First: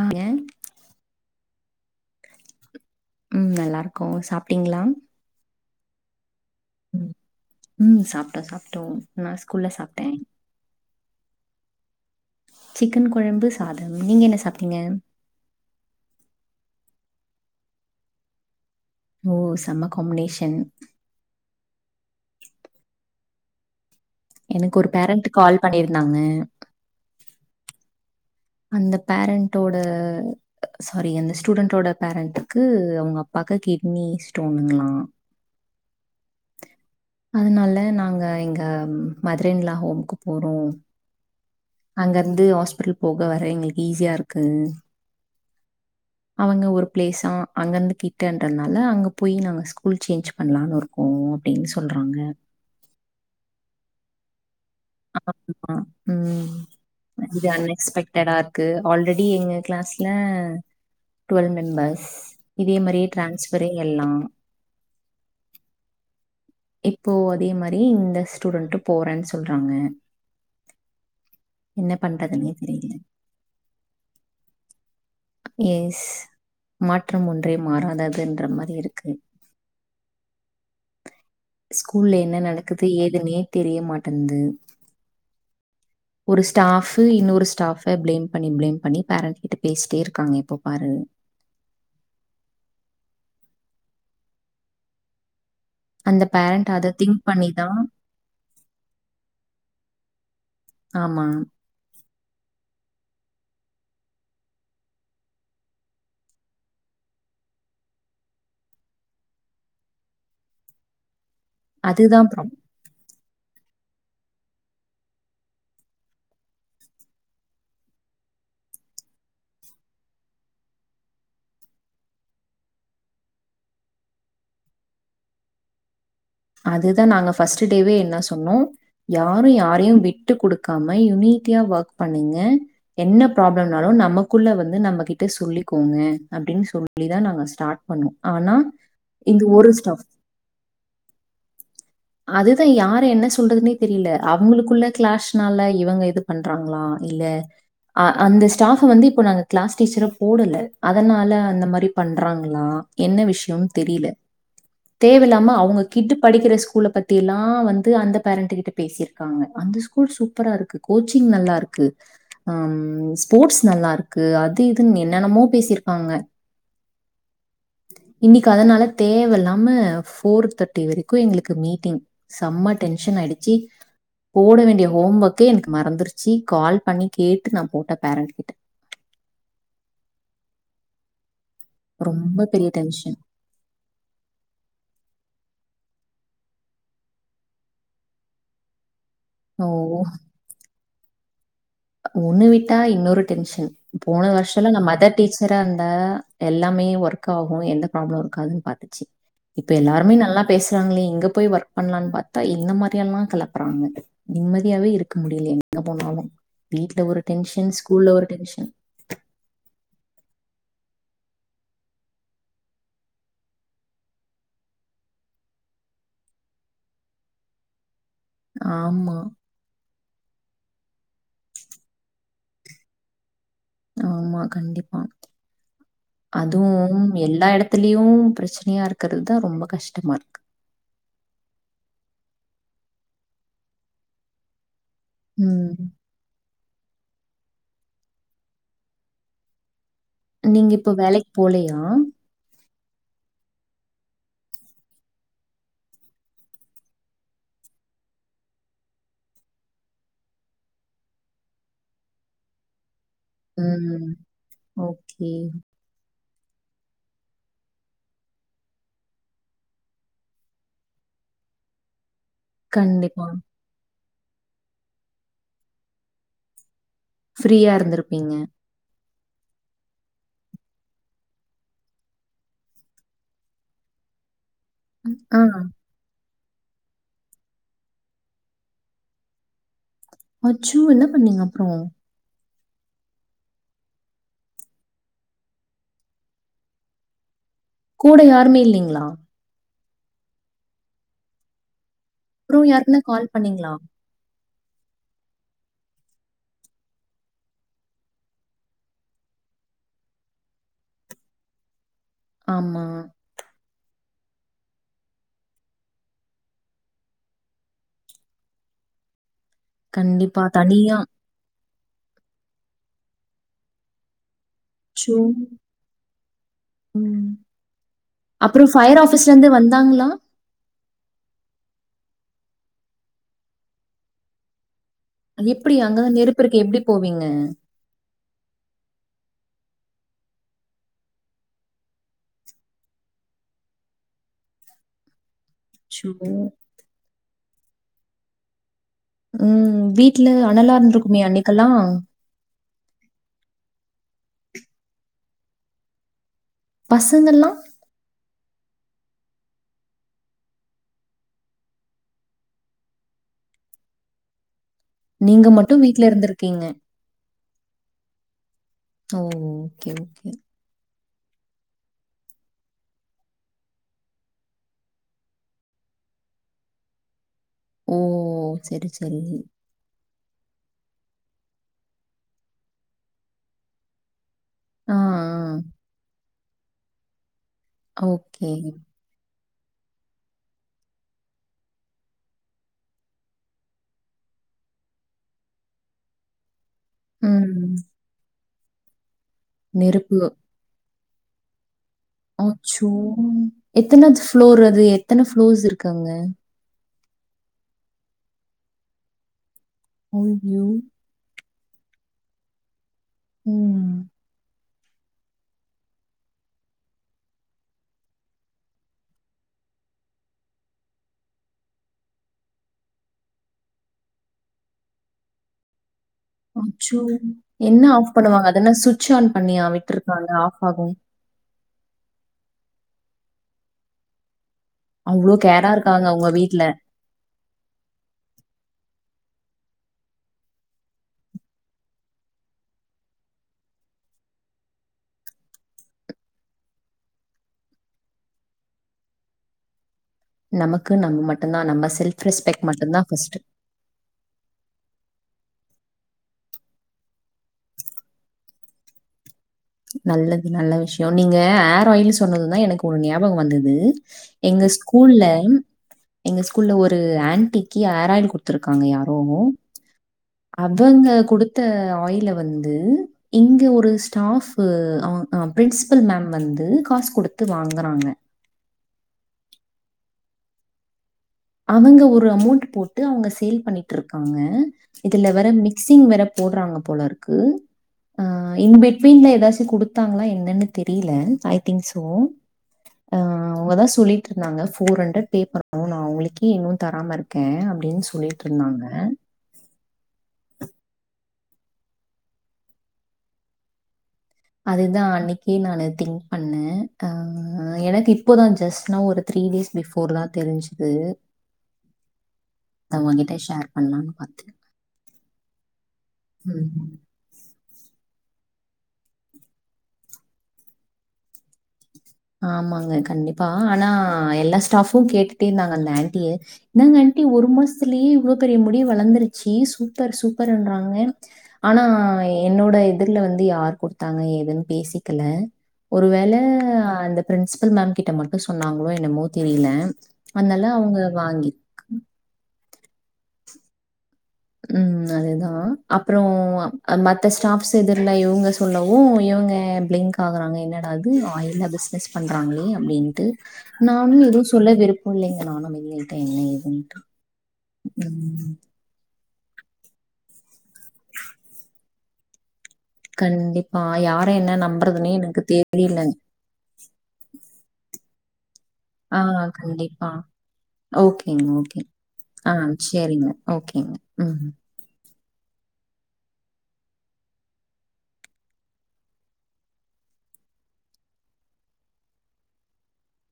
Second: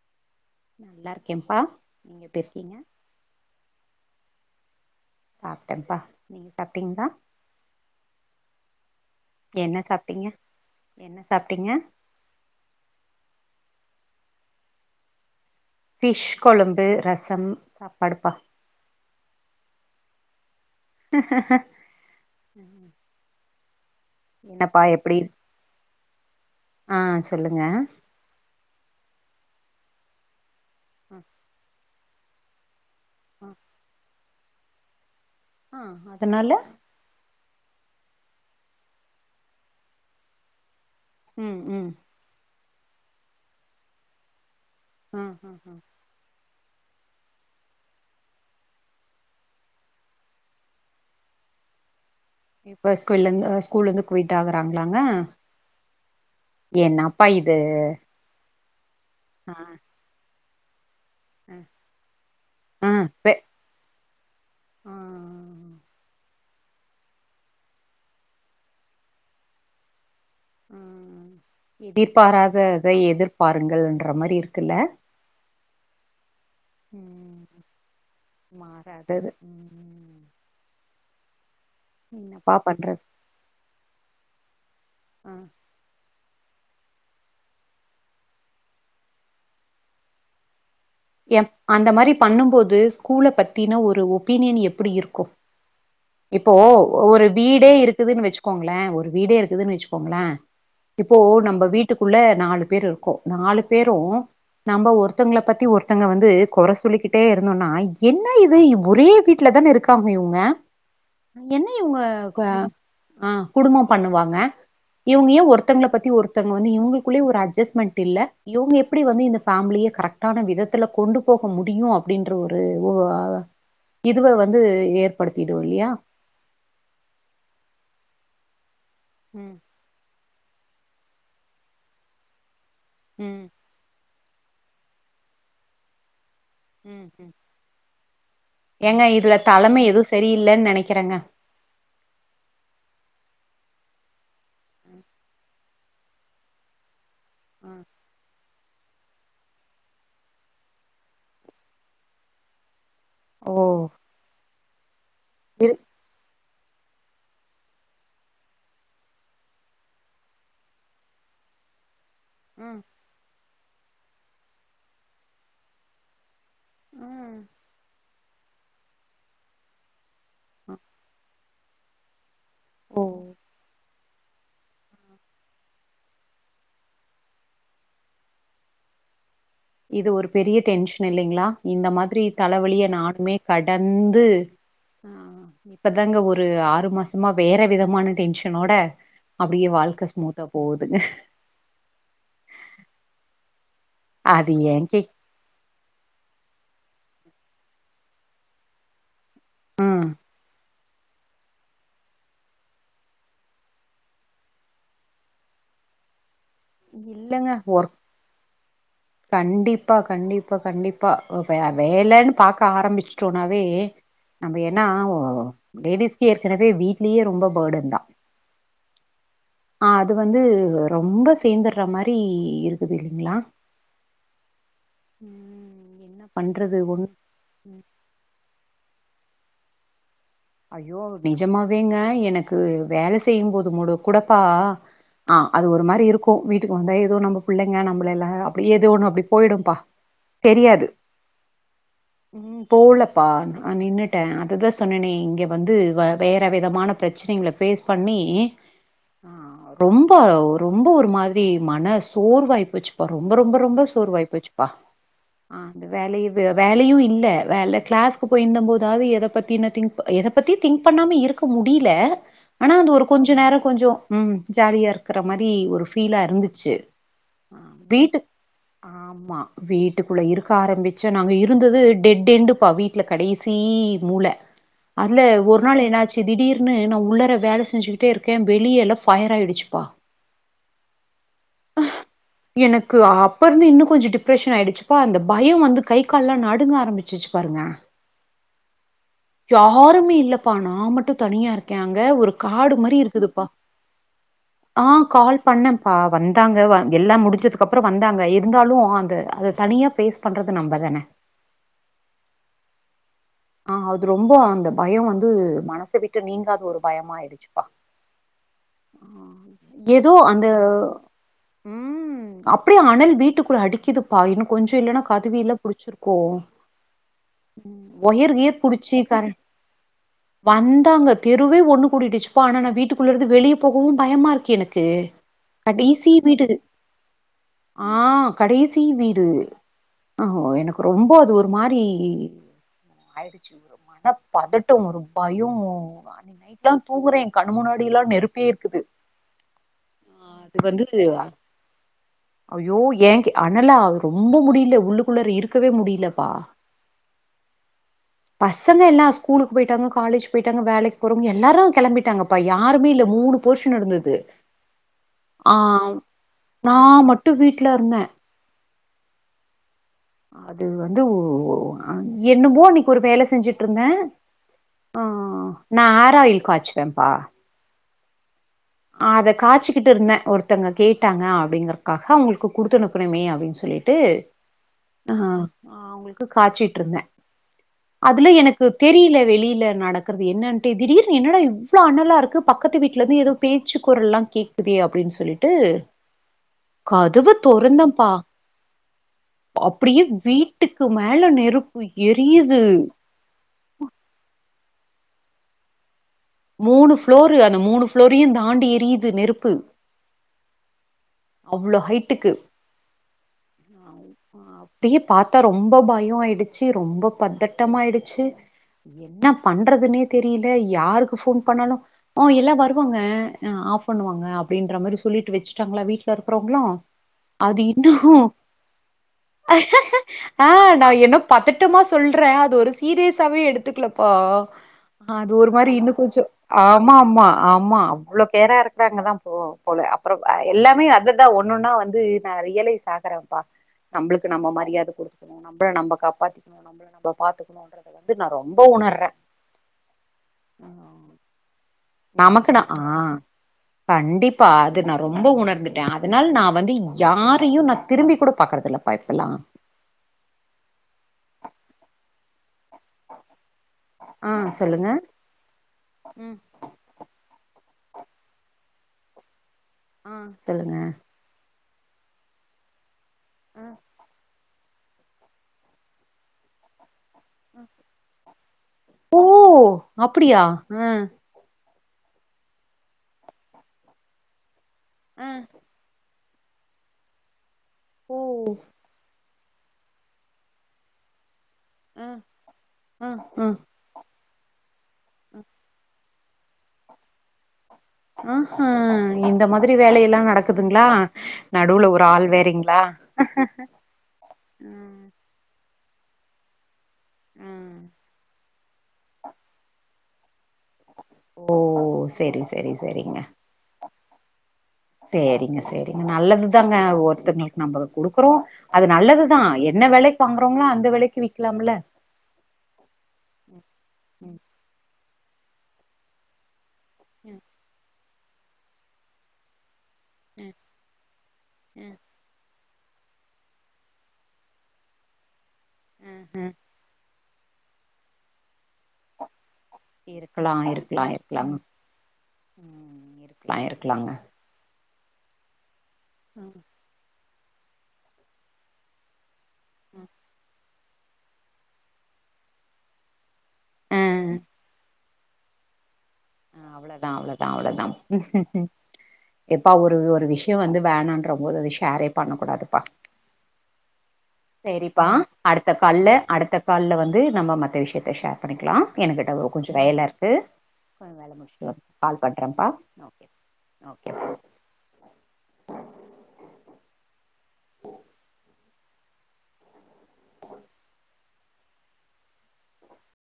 அ ஏ நல்லாருக்கேன்பா ம் நல்லாருக்கோ சாப்ட்டீங்களா சாப்ட்டன்பா நீங்க சாப்டிங்களா ம் சாப்ட்டோ சாப்ட்டோ நா ஸ்கூல்ல என்ன சாப்ட்டே சாப்டிங்க என்ன சாப்ட்டீங்க சிக்கன் கொழம்பு சாதம் நீங்க என்ன சாப்ட்டீங்க ஃபிஷ் கொழம்பு ரசம் சாப்பாடுப்பா ஓ செம்ம காம்னேஷன் ம் எனக்கு என்னப்பா ஒரு எப்டி பேரண்ட் கால் பண்ணியிருந்தாங்க ஆ சொல்லுங்க அந்த பேரண்டோட சாரி அ அந்த ஸ்டூடண்டோட பேரண்ட்டுக்கு அவங்க அப்பாக்கு கிட்னி ஸ்டோனுங்களா அ அதனால அதனால நாங்க எங்க மதரின்லா ஹோம்க்கு போறோ ம் ம் அங்கருந்து ஹாஸ்பிட்டல் போக வர எங்களுக்கு ஈஸியாருக்கு ம் ம் ம் அவங்க ஒரு ப்ளேஸா அங்கந்து கிட்டன்றனால அங்க போயி நாங்க ஸ்கூல் சேஞ்ச் பண்லானுருக்கோ. அப்டின் சொல்றாங்க. இப்ப ஸ்கூல்லிந்து அ ஸ்கூல்லிந்து க்குயிட்டாக டாங்ளாங்க ஆ, ம் என்னப்பா இது. க்கு ஆல்ரெடி எங்க ஆ க்ளாஸ்ல டுவெல் மெம்பர்ஸ் இதே ஆ மாரியே பே டிரான்ஸ்பரே எல்லா. ஆ ஹ இப்போ அதே மாரி இந்த ஸ்டூடென்டு போறன் சொல்றாங்க. ம் ம் என்ன பண்றதுன்னே தெரியல எதிர்பாராததை எதிர்பாருங்கள்ன்ற மாரி இருக்குல்ல. எஸ் மாற்றம் ம் ஒன்றே மாறாததுன்ற மாரி இருக்கு. மாறாதது ம் ஸ்கூல்ல என்ன என்னப்பா நடக்குது பண்றது ஏதுன்னே தெரியமாட்டன்து. அ ஒரு ஸ்டாஃபு இன்னோரு ஸ்டாஃப பிளேம் பண்ணி பிளேம் பண்ணி பேரண்ட் கிட்ட பேசிட்டேருக்காங்க எப்ப பாரு. எப் அந்த மாரி பண்ணும்போது ஸ்கூல பத்தின ஒரு ஒப்பீனியன் எப்பிடி இருக்கு? அந்த இப்போ பேரண்ட் அத திங்க் ஒரு பண்ணி வீடே தான் இருக்குதுன் வெச்சுக்கோங்ளே ஒரு வீடே இருக்குதுன் வெச்சுக்கோங்ளே இப்போ ஆமா. நம்ம வீட்டுக் குள்ள நாலு பேரு இருக்கோ நாலு பேரு நம்ப ஒருத்தங்கள பத்தி ஒரு த்தங்க வந்து கொற சொல்லிக்கிட்டே இருந்தொன்னா என்ன இது இவ் ஒரே வீட்லதான இருக்காங்க இவுங்க அ என்ன இவுங்க அதுதான் க ப்ராப் அ குடும்போ பண்ணுவாங்க இவுங்க ஏ ஒருத்தங்கள பத்தி ஒருத்தங்க வந்து இவுங்குளுக்குல்லியே ஒரு அட்ஜெஸ்மெண்ட் இல்ல இவுங்க எப்பிடி வந்து இந்த ஃபேமிலி ய கரக்டான விதத்துல கொண்டு போக முடியு அப்டின்ற ஒரு ஒ அ வ இதுவ வந்து ஏற்படுத்திடு இல்லியா? அதுதா நாங்க ஃபஸ்ட்டு டேவே என்ன சொன்னோ யாரு ம், யாரையு வி ட்டு குடுக்காம யுனிட்டியா ஒக் பண்ணுங்க என்ன ம், ப்ராப்ளம்னாலு நம குள்ள வந்து நம்ம கிட்ட சொல்லிக்கோங்க அப்டின் சொல்லி ம், தா ம். நாங்க ஸ்டாட் பண்ணோ. ஆனா ஏங்க இதுல இங்க ஒரு தலைமை ஸ்டாஃப் எதுவும் சரியில்லன்னு நெனைக்கிறேங்க. அதுதா யார என்னஸ் சொல்றதுனே தெரியில அவுங்குளுக்குள்ள ம், கிளாஷ்னால இவங்க இது பண்றாங்ளா? இல்ல ம். அ அந்த ஸ் டாஃப வந்து இப்போ நாங்க கிளாஸ் டீச்சரா போடல அதனால அந்த மாரி பண்றாங்ளா? என்ன ஓ! விஷ்யோன் தெரில தேவல்லாம இரு அவுங்க டிக்கிற ஸ்கூல பத்தி எல்லா வந்து அந்த பேரண்ட்டு கிட்ட பேசிருக்காங்க. அந்த ஸ்கூல் சூப்பரா இருக்கு கோச்சிங் நல்லாருக்கு. ம், அம் ஸ்போட்ஸ் நல்லா இருக்கு அது இதுன் என்னென்னமோ பேசிருக்காங்க. ம் இன்னிக்கு அதனால தேவ இல்லாம ஃபோர் தட்டி வரைக்கு எங்குளுக்கு மீட்டிங். சம்ம ஓ! டென்ஷன் ஆயிடுச்சி. போட வேண்டிய ஹோம் ஒக்கே எனக்கு மறந்துருச்சி கால் பண்ணி கேட்டு நா போட்டே பேரண்ட் கிட்ட. இது ஒரு பெரிய டென்ஷ்ன் இல்லிங்ளா? இந்த மாதிரி ரொம்ப பெரிய தலவலிய டென்ஷன். நானுமே கடந்து ஆ இப்ப தாங்க ஒரு ஆறு மாசமா வேற விதமான டென்ஷனோட ஓ! அப்டியே வாழ்க்க ஸ்மூத்தா போவு துங்க. ஒன்னு விட்டா இன்னொரு டென்ஷன் போன அது வருஷல்லா நா ஏன்கே மதர் டீச்சராந்தா எல் லாமே ஒர்க் ஆகு எந்த ப்ராளமு இருக்காதுன் பாத்துச்சி இப்ப ம் எல்லாருமே நல்லா பேச றாங்ளே இங்க போய் ஒர்க் பண்லான் பாத்தா இந்த மாரியெல்லா கெளப்பறாங்க. நிம்மதியாவே இருக்க முடில எ ங்க போனாலு வீட்ல ஒரு இல்லங்க டென்ஷன் ஒர்க் ஸ்கூல்ல ஒரு டென்ஷன். கண்டிப்பா கண்டிப்பா கண்டிப்பா அ வெ வேலனு பாக்க ஆரம்பிச்சுட்டோனாவே நம்ம ஏன்னா வ வ லேடிஸ்க்கு ஏற்கெனவே வீட்லியே ரொம்ப பேடன் தா. ஆமா ஆ அது வந்து ரொம்ப சேந்தர்ற மாரி இருக்குது இல்லிங்ளா ஆமா கண்டிப்பா என்ன பண்றது ஒன் அதுவும் எல்லா எடத்திலியு பிரச்சனையாருக்கிறதா ரொம்ப கஷ்டமாருக்கு ஐயோ நிஜமாவேங்க எனக்கு வேல செய்யும்போது முட குடப்பா ஆ அது ஒரு ம் மாரி இருக்கு வீட்டுக்கு வந்தா ஏதோ நம்ம பிள்ளைங்க நம்மள எல்லா அப்டி ஏதோ ஒன்னு அப்டி போயிடும்பா நீங்க தெரியாது இப்ப வேலைக் போலையா ம் போலப்பா நா நின்னுட்டே அததா சொன்னனேன் இங்க வந்து வ வேற விதமான பிரச்னைங்ள ஃபேஸ் பண்ணி ரொம்ப ஒரு ரொம்ப ஒரு மாதிரி மன சோர்வாய் போச்சு பா ரொம்ப ரொம்ப ரொம்ப ம் சோர் வாய்ப்போச்சுப்பா ஓகே வே வேலையு இல்ல வேல கிளாஸ்கு போயிந்த போதாவ்து எதபத்தி நா திங் ப எத பத்தியு திங்க் பண்ணாம இருக்க முடில ஆனா அந்த ஒரு கண்டிப்பா கொஞ்ச நேர கொஞ்சோ ம் ஜாலியாருக்கிற மாரி ஒரு ஃபீலா இருந்துச்சு ஆ ஃப்ரீயா வீட்டு இருந்திருப்பீங்க ஆமா வீட்டுக்குள்ள இருக்க ஆரம்பிச்ச நாங்க இருந்தது டெட் எண்டுப்பா வீட்ல கடைசீ மூல அதுல ஆ. ஒரு நாள் என்னாச்சு திடீர்னு நா உள்ளர வேல செஞ்சுக்கிட்டேருக்கே வெளியல ஃபயர் ஆயிடுச்சுப்பா அச்சோ! என்ன பண்ணீங்க அப்புறம்? எனக்கு அப்பருந்து இன்னு கொஞ்ச டிப்ரெஷனாயிடுச்சுப்பா அந்த பய வந்து கை கால்லா நடுங்க ஆரம்பிச்சிச்சு பாருங்க கூட யாருமே இல்லிங்ளா யாருமே இல்லப்பா நா மட்டு தனியா இருக்கே அங் க ஒரு அப்புறம் காடு மாரி யாருக்குன்னா கால் இருக்குதுப்பா பண்ணீங்களா? ஆ கால் பண்ணப்பா வந்தாங்க வ எல்லா முடிஞ்சதுக்கப்ற வந்தாங்க இருந்தாலு அந்த அது த னியா ஃபேஸ் பண்றது நம்பதான ஆமா ஆ அது ரொம்போ அந்த பய வந்து மனச விட்டு நீங்காத ஒரு பயமாயிடுச்சுப்பா அ எதோ கண்டிப்பா. அந்த தனியா உம் அப்டியே அனல் வீட்டுக்குள்ள அடிக்குதுப்பா இன்னு கொஞ்ச இல்லனா அச்சோ! கதவியில்லா புடிச்சிருக்கோ ம். ம் ஒயர் கியிர் அப்புறம் ஃபயர் ஆஃபிஸ்லந்து வந்தாங்ளா இந்தாங்க தெருவே ஒன்னு கூடிடுச்சுப்பா ஆனா நா வீட்டுக்குள்ளருந்து வெளியப் போகவு பயமாருக்கு எனக் க்கு எப்படி அங்க கடைசீ தான் நெருப்பு வீடு இது இருக்கு. எப்படி போவீங்க? ஆ கடைசீ வீடு ஆ எனக்கு ரொம்ப அது ஒரு மாரி மனப் பதட்டோ ஒரு பயோ அச்சோ! நைட்லாந் தூங்கறே கணுமுன்னாடிலா நெருப்பே இருக்குது உம் ஆ, வீட்ல அனலாருந்திருக்குமே அன்னைக்கல்லா அய்யோ ஏங்கே அனலா ரொம்ப முடில உள்ளுக்குள்ளாற இருக்கவே முடிலப்பா பசங்கல்லா பசங்க எல்லா ஸ்கூலுக் போயிட்டாங்க காலேஜ் போயிட்டாங்க வேலைக் போறவங்க எல்லாரு கெளம்பிட்டாங்கப்பா யாருமே இல்ல மூனுப் போர்ஷன் இருந்தது நீங்க மட்டும் ஆம் வீட்ல இருந்திருக்கீங்க. நா மட் ட்டு வீட்லருந்தே ஓ ஓகே ஓகே து அ என்னவோனிக் ஒரு வேல செஞ்சிட்ருந்தே ஆ நா ஆர் ஆயில் காச்வேம்ப்பா ஓ சரி, சரி. அத காச்சுக்கிட்டுருந்தே ஒருத்தங்க கேட்டாங்க அப்டிங்கறக்காக அவுங்களுக்கு குடுத்தனுப்புணுமே அப்டின் சொல்லிட்டு ஆ அவுங்களுக்கு காச்சிட்ருந்தே அதுல ஓகே. எனக்கு தெரியில வெளிய இல்ல நடக்கறது என்னன்டே திடீர்னு என்னடா இவ்ளோ அனலாருக்கு பக்கத்து வீட்லந்து எதோ பேச்சு குரள்லா கேக்குதே அப்டின் சொல்லிட்டு கதுவு ம். தொறந்தப்பா அப்டியே நெருப்பு வீட்டுக்கு மேல நெருப் அச்சோ எத்தனாது ஃப்ளோர் அது எத்தன ஃப்ளோர்ஸ் இருக்கு அங்க மூணு ஃப்ளோரு அந்த மூணு ஃப்ளோரையுந் தாண்டி எரியுது நெருப்பு அய்யோ அவ்ளோ ஹைட்டுக்கு ம். அப்டியே பாத்தா ரொம்ப பயோ ஆயிடுச்சு ரொம்ப பத்தட்டமாயிடுச்சு என்ன பண்றதுன்னே தெரியில யாருக்கு ஃபோன் பண்ணனு அ எல்லா வருவாங்க ஆ ஆஃப் பண்ணுவாங்க அப்டின்ற மாரி சொல்லிட்டு வச்டாங்ளா வீட் தற் ப்ரோக்லா அச்சோ! அது என்ன இன்னு ஆஃப் பண்ணுவாங்க? அதென்ன ஸ்விட்ச் ஆன் பண்ணியா விட்டுருக்காங்க? அ ஆஃப் நா ஆகும். எ இன்னு பதட்டமா சொல்ற அது ஒரு சீரியஸாவே எடுத்துக்கலப்பா அ அது அவ்ளோ ஒரு கேரா மாரி இன்னு இருக்காங்க கொஞ்சோ உங்க வீட்ல. ஆமாம்மா ஆமா அவ்ளோ கேரா இருக்காங்கதா ஓ போல அப்பறோ எல்லாமே அததா ஒண்ணொன்னா வந்து நா ரியலைஸ் ஆகுறேம்பா நம்ளுக்கு நம்ம மரியாத குடுக்கணு நம்மல நம்ம கப்பாத்திக்கனு நம்மள நம்ம பாத்துக்கனுன்றத வந்து நா ரொம்பவு உணர்றே நமக்கு நம்ம மட்டுந்தா நம்ம செல்ஃப் நமக்குன்னா ரெஸ்பெக்ட் ஆ மட்டும் தான் ஃபர்ஸ்ட்டு. கண்டிப்பா அது நா ரொம்ப உணர்ந்துட்டே அதுனால நா வந்து யாரையு நா திரும்பி கூட பாக்குறது இல்லப்பா இப்பல்லா நல்லது நல்ல விஷயோ நீங்க ஆர் ஆயில்னு சொன்னதுதா எனக்கு ஒரு ஞாபகோ வந்துது து ஆ எங்க சொல்லுங்க ஸ்கூல்ல ம் எங்க ஸ்கூல்ல ஒரு ஆன்டி க்கி ஆர் ஆயில் குடுத்துருக்காங்க யாரோ சொல்லுங்க த்த ஆயில வந்து இங்க ஆ ஒரு ஸ்டாஃப் உப்பு அவ அ பிரின்சிபல் மேம் வந்து காஸ் குடுத்து ஆ வாங்குறாங்க ஓ அப்டியா ம் அவுங்க ஒரு அமௌண்ட் போட்டு அவுங்க சேல் பண்ணிட்ருக்காங்க இதுல ஆ வேற மிக்சிங் வேற போட்றாங்க போலருக்கு ஓ அ இன்பிட்வீன்ல எ எதாச்சு குடுத்தாங்களா என்னன்னு தெரியில ஐ திங்க் சோ ஆ ஆ அ ஆ அவதா சொல்லிட் இருந்தாங்க ஃபோர் ஹண்ட்ரட் ஆ பே பண்னணு நா அவுங்களுக்கே இன்னு தராமருக்கே அ ஹா இந்த மாதிரி ரி வேலையெல்லா நடக்குதுங்களா நடுல ஒரு ஆள் வேறங்ளா அதுதா அன்னைக்கே நாணு திங்க் பண்ணே அ எனக்கு இப்போதா ஜஸ்ட் நவ் ஒரு த்ரீ டேஸ் பி ஃபோர் தா தெருஞ்சுது ஓ செரி செரி தா செரிங்க ஓங்கிட்ட ஷேர் பண்லான்னு பாத்தே சேரிங்க சேரிங்க நல்லதுதாங்க ஒருத்தகளுக் நம்பள குடுக்குறோ அது நல்லதுதா என்ன வெலக்கு வாங்கறோங்களா அந்த வெலக்கி விக்லாம்ல ஆமாங்க கண்டிப்பா ஆனா எல்லா ஸ்டாஃபு கேட்டுட்டே இருந்தாங்க அந்த ஆன்ட்டிய என்னங்க ஆண்டி ஒரு மாசத்துலயே இவ்ளோ பெரிய முடி வளந்துருச்சு சூப் பர் சூப்பருன்றாங்க ஆனா ஏ என்னோட எதிர்ல வந்து யார் குடுத்தாங்க எதுன்னு பேசிக்கல ஒருவேள அந்த பிரின்சிபல் மேம் கிட்ட மட்டு சொன்னாங்களோ என்னமோ தெரியில இருக்கலா அதுனால அவுங்க இருக்கலா வாங்கி இருக்கலாங்க ம் இருக்கலா இருக்கலாங்க ம் அதுதா அப்றோ மத்த ஸ்டாஃப்ஸ் எதர்ல இவுங்க சொல்லவு இவுங்க அ பிளிங்க் ஆகுறாங்க என்னடாஇது ஆயில்ல பிஸ்னஸ் பண்றாங்களே அப்டின்ட்டு ஆ நானும் எதுவு சொல்ல விருப்போ இல்லைங்க நானு அமைதியா அ அவ்ளதா அவ்ளதா அவ்ளதா ம். எப்பா ஒரு ஒரு விஷயோ வந்து வேணான்ற போது அது ஷேரே பண்ணக்கூடாது பா கண்டிப்பா. யார என்ன செரிப்பா நம்புறதுன்னே எனக்கு அடுத்த கால்ல தெரியலங்க. அடுத்த கால்ல வந்து நம்ம மத்த விஷயத் இத ஷேர் பண்ணிக்கலா ஆ எனக்குட்ட ஒ கொஞ்சோ கண்டிப்பா. வேலருக்கு கொஞ்சோ வேல ஓகேங்க, முடிச்சுட்டு ஓகே. கால் ஆ பண்றேப்பா சரிங்க. ஓகேப்பா ஓகேங்க. ஓகேப்பா ம்.